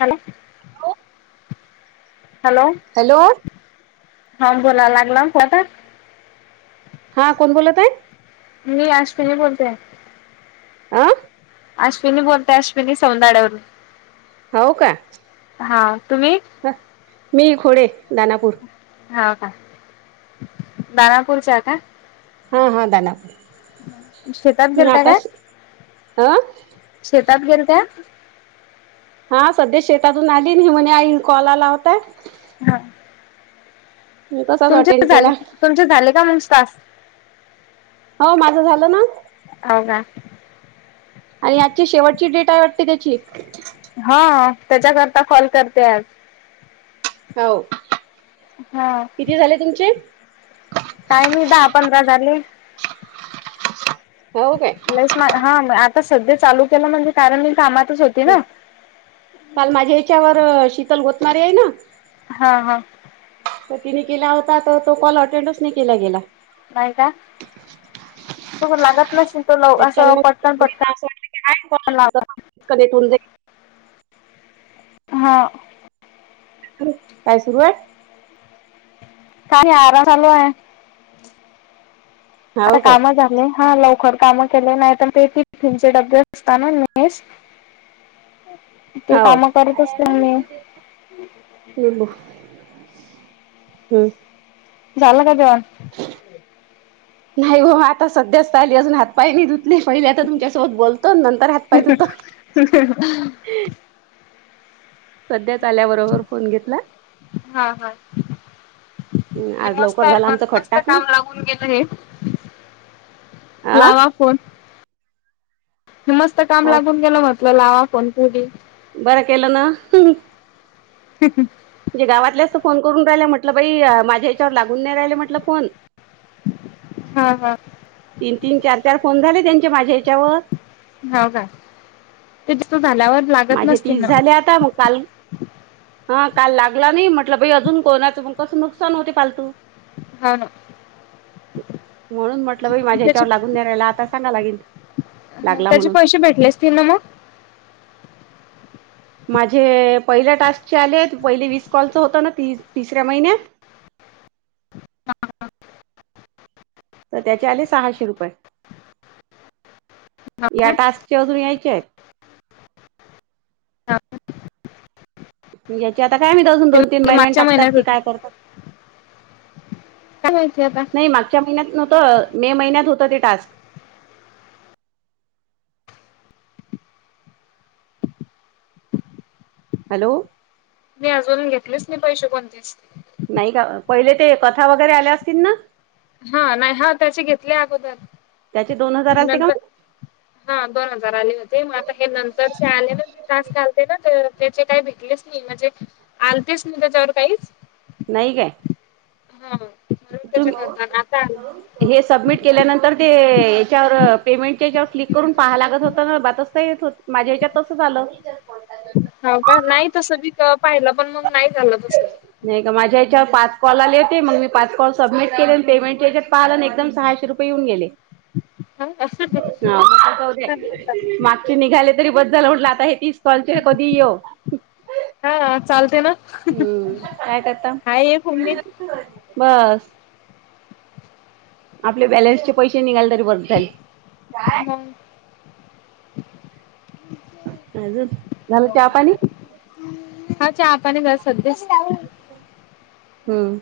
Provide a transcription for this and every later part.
Hello. Hello hello हा बोला लागला कोता [unintelligible] हा कोण बोलत आहे? मी अश्विनी बोलते. आं. अश्विनी बोलते, अश्विनी सौदाड वरुन. हो का. हां, तुम्ही. ह, मी खोडे दानापूर. हा का, दानापूरच्या का? हा हा, दाना शेतात गेलत्या का अताशी अं.. शेतात गेलत्या. हा सध्या शेतातून आली ना, म्हणेज आई कॉल आला होता. हा. तसाच अटेंड तुमचे केला झाले, तुमचे झाले का मग तास. हो, माझं झालं ना. औ का. आई आजची शेवटची डेट आहे वाटते त्यांची. हा, तेच्याकरता कॉल करते आज. हो, हा किती झाले तुमचे. टायम ही दहा पंधरा झाले. हो काय. लईच हा, आता संध्या चालू केला म्हणजे, कारण मी कामातच होती. हं, ना काल माझ्या हेच्यावर शीतल गोतमारे हे ना. हा हा. तर तिने केला होता तर तो कॉल अटेंडच नाही केला गेला. नाही का, तू लागत नसली तर अस त्याच्या मग पटकन पटकन. [unintelligible] कनेक्ट होऊन जाईल. हां. काय सुरुवात. काय आराम चालू आहे, आता हाव काय काम झा हा लवकर काम केले नाही, ते स्टीफन चे डब्बे असतात ना नाइस. [inaudible] हो. [unintelligible] हम्म. झालं का जेवणं. नाही ओ आता सध्याच आली, अजून हात पाय नाही धुत नाही पहिले आता तुमच्यासोबत बोलतो, नंतर हात पाय धुतो. सध्याच आल्याबरोबर फोन घेतला. हा हा. अ.. हे आज मस्त लवकर आहे झाला, पण आमच खत मस्त टाकन. काम लागून गेलं हे आं.. लावा फोन. मस्त काम हो लागून, गेलं म्हटलं लावा फोन होवू दे. बरं केलं ना. [unintelligible] म्हणजे गावातल्याचत फोन करून राहिला म्हटलं बाई, माझ्या याच्यावर लागून नाही राहिले म्हटलं फोन. हा हा. तीन तीन चार चार फोन झाले, त्यांचे माझ्या हेच्यावर. हो का, तो दिसतो झाल्यावर. लागत माझे नसतील तीस ना झाले आता मग काल हा काल लागला नाही म्हटलं, बाई अजून कोणाचं मग कसं नुकसान होते फालतू. हा ना. म्हणून म्हटलं बाई माझ्या त्याचे याच्यावर लागून न रायला आता सांगा लागेल लागेलं. त्याचे पैसे भेटले. तिन मा माझे पहिल्या टास्कचे आले पहिले वीस कॉलच होतं ना ती तिसऱ्या महिन्यात. तर त्याचे आले सहाशे रुपये या टास्कचे अजून यायचे. या्याचे आता काय मी अजून दोन तीन ते महिन्यांनी मागच्या टाकतात महिन्यात की होते काय करतात. काय मायती आता नाही मागच्या महिन्यात नव्हतं मे महिन्यात होतं ते टास्क. हॅलो. मी अजून घेतलेच नाही पैसे कोणतीच. नाही का पहिले ते कथा वगैरे आल्या असतील ना. हा नाही हा त्याचे घेतले अगोदर त्याचे दोन हजार आलते का नंतर हा दोन हजार आले होते मग आता हे नंतर जे आले ना ते तास घालते ना त्याचे काय भिकले. म्हणजे आलतेच म त्याच्यावर काहीच. नाही काय. हा त्याच्या करता तुम्ही आता. हे सबमिट केल्यानंतर ते याच्यावर पेमेंटच्याच्यावर क्लिक करून पाहा लागत होत ना बातचता येत होत. माझ्या याच्यात तसं झालं. हो का नाही तस बी पाहिलं पण मग नाही झालं तस. नाही का माझ्या ह्याच्यावर पाच कॉल आले होते मग मी पाच कॉल सबमिट केले पेमेंट याच्यात पाहिलं एकदम सहाशे. किती रुपये येऊ गेले. [inaudible] ह म बी. [unintelligible] निघाले तरी बस झालं म्हटलं आता हे तीस कॉलचे कधी येऊ. हा हा चालते ना. हम्म काय करता हाय एक उमेद [inaudible] बस. आपले बॅलेन्सचे पैसे निघाले तरी बरं झाल. मग अजून झालं चहा पाणी. हा चहा पाणी घर सध्या. हम्म.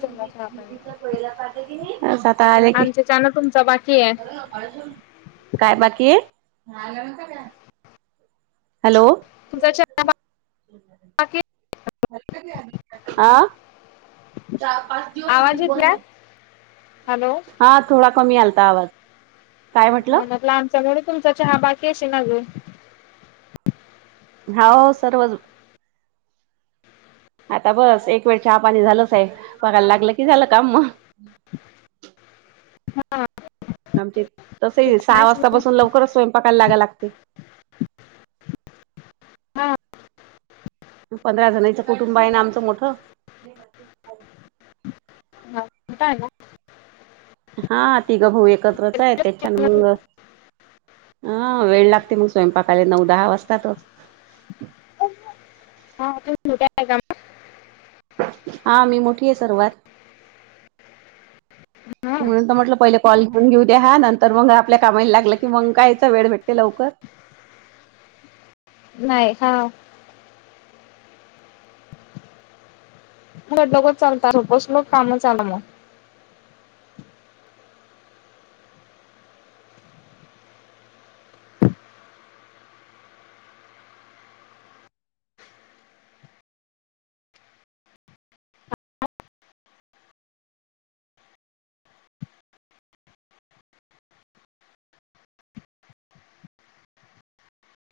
झाला चहा पाणी पाहिजे कीता आले की आमच्या चहा ना तुमचा बाकी आहे काय बाकी ये [inaudible] हॅलो. तुझ [unintelligible] आ. चार पाच दिवस आवाज लिप येत बंद नाही हाय. हॅलो. हा थोडा कमी आलता आवाज. काय म्हटलं होना लानच्यामुळे तुमचा चहा बाकी अशी नाजयं. हा ओ सर्वच. आता बस एक वेळ चहापाणी झालंच आहे बघायला लागलं की झालं काम मग. हा हा. आमचे तसे सहा वाजतापासून लवकरच स्वयंपाकायला लागायला लागते. हा. पंधरा जणांचं कुटुंब आहे ना आमचं मोठं. [inaudible] ता आहे ना. हा तिघं भाऊ एकत्रच आहे त्या छान ना मंग हा वेळ लागते मग स्वयंपाकाला नऊ, दहा वाजताातच हा तो छोट्या आहे का हा मी मोठी आहे सर्वात [inaudible] म्हणून तर म्हटलं पहिले कॉल घेऊ द्या नंतर मग आपल्या कामाला लागलं की मग कायचं वेळ भेटते लवकर नाही हा ख लोच चालतात सपोज लक कामं चाल मग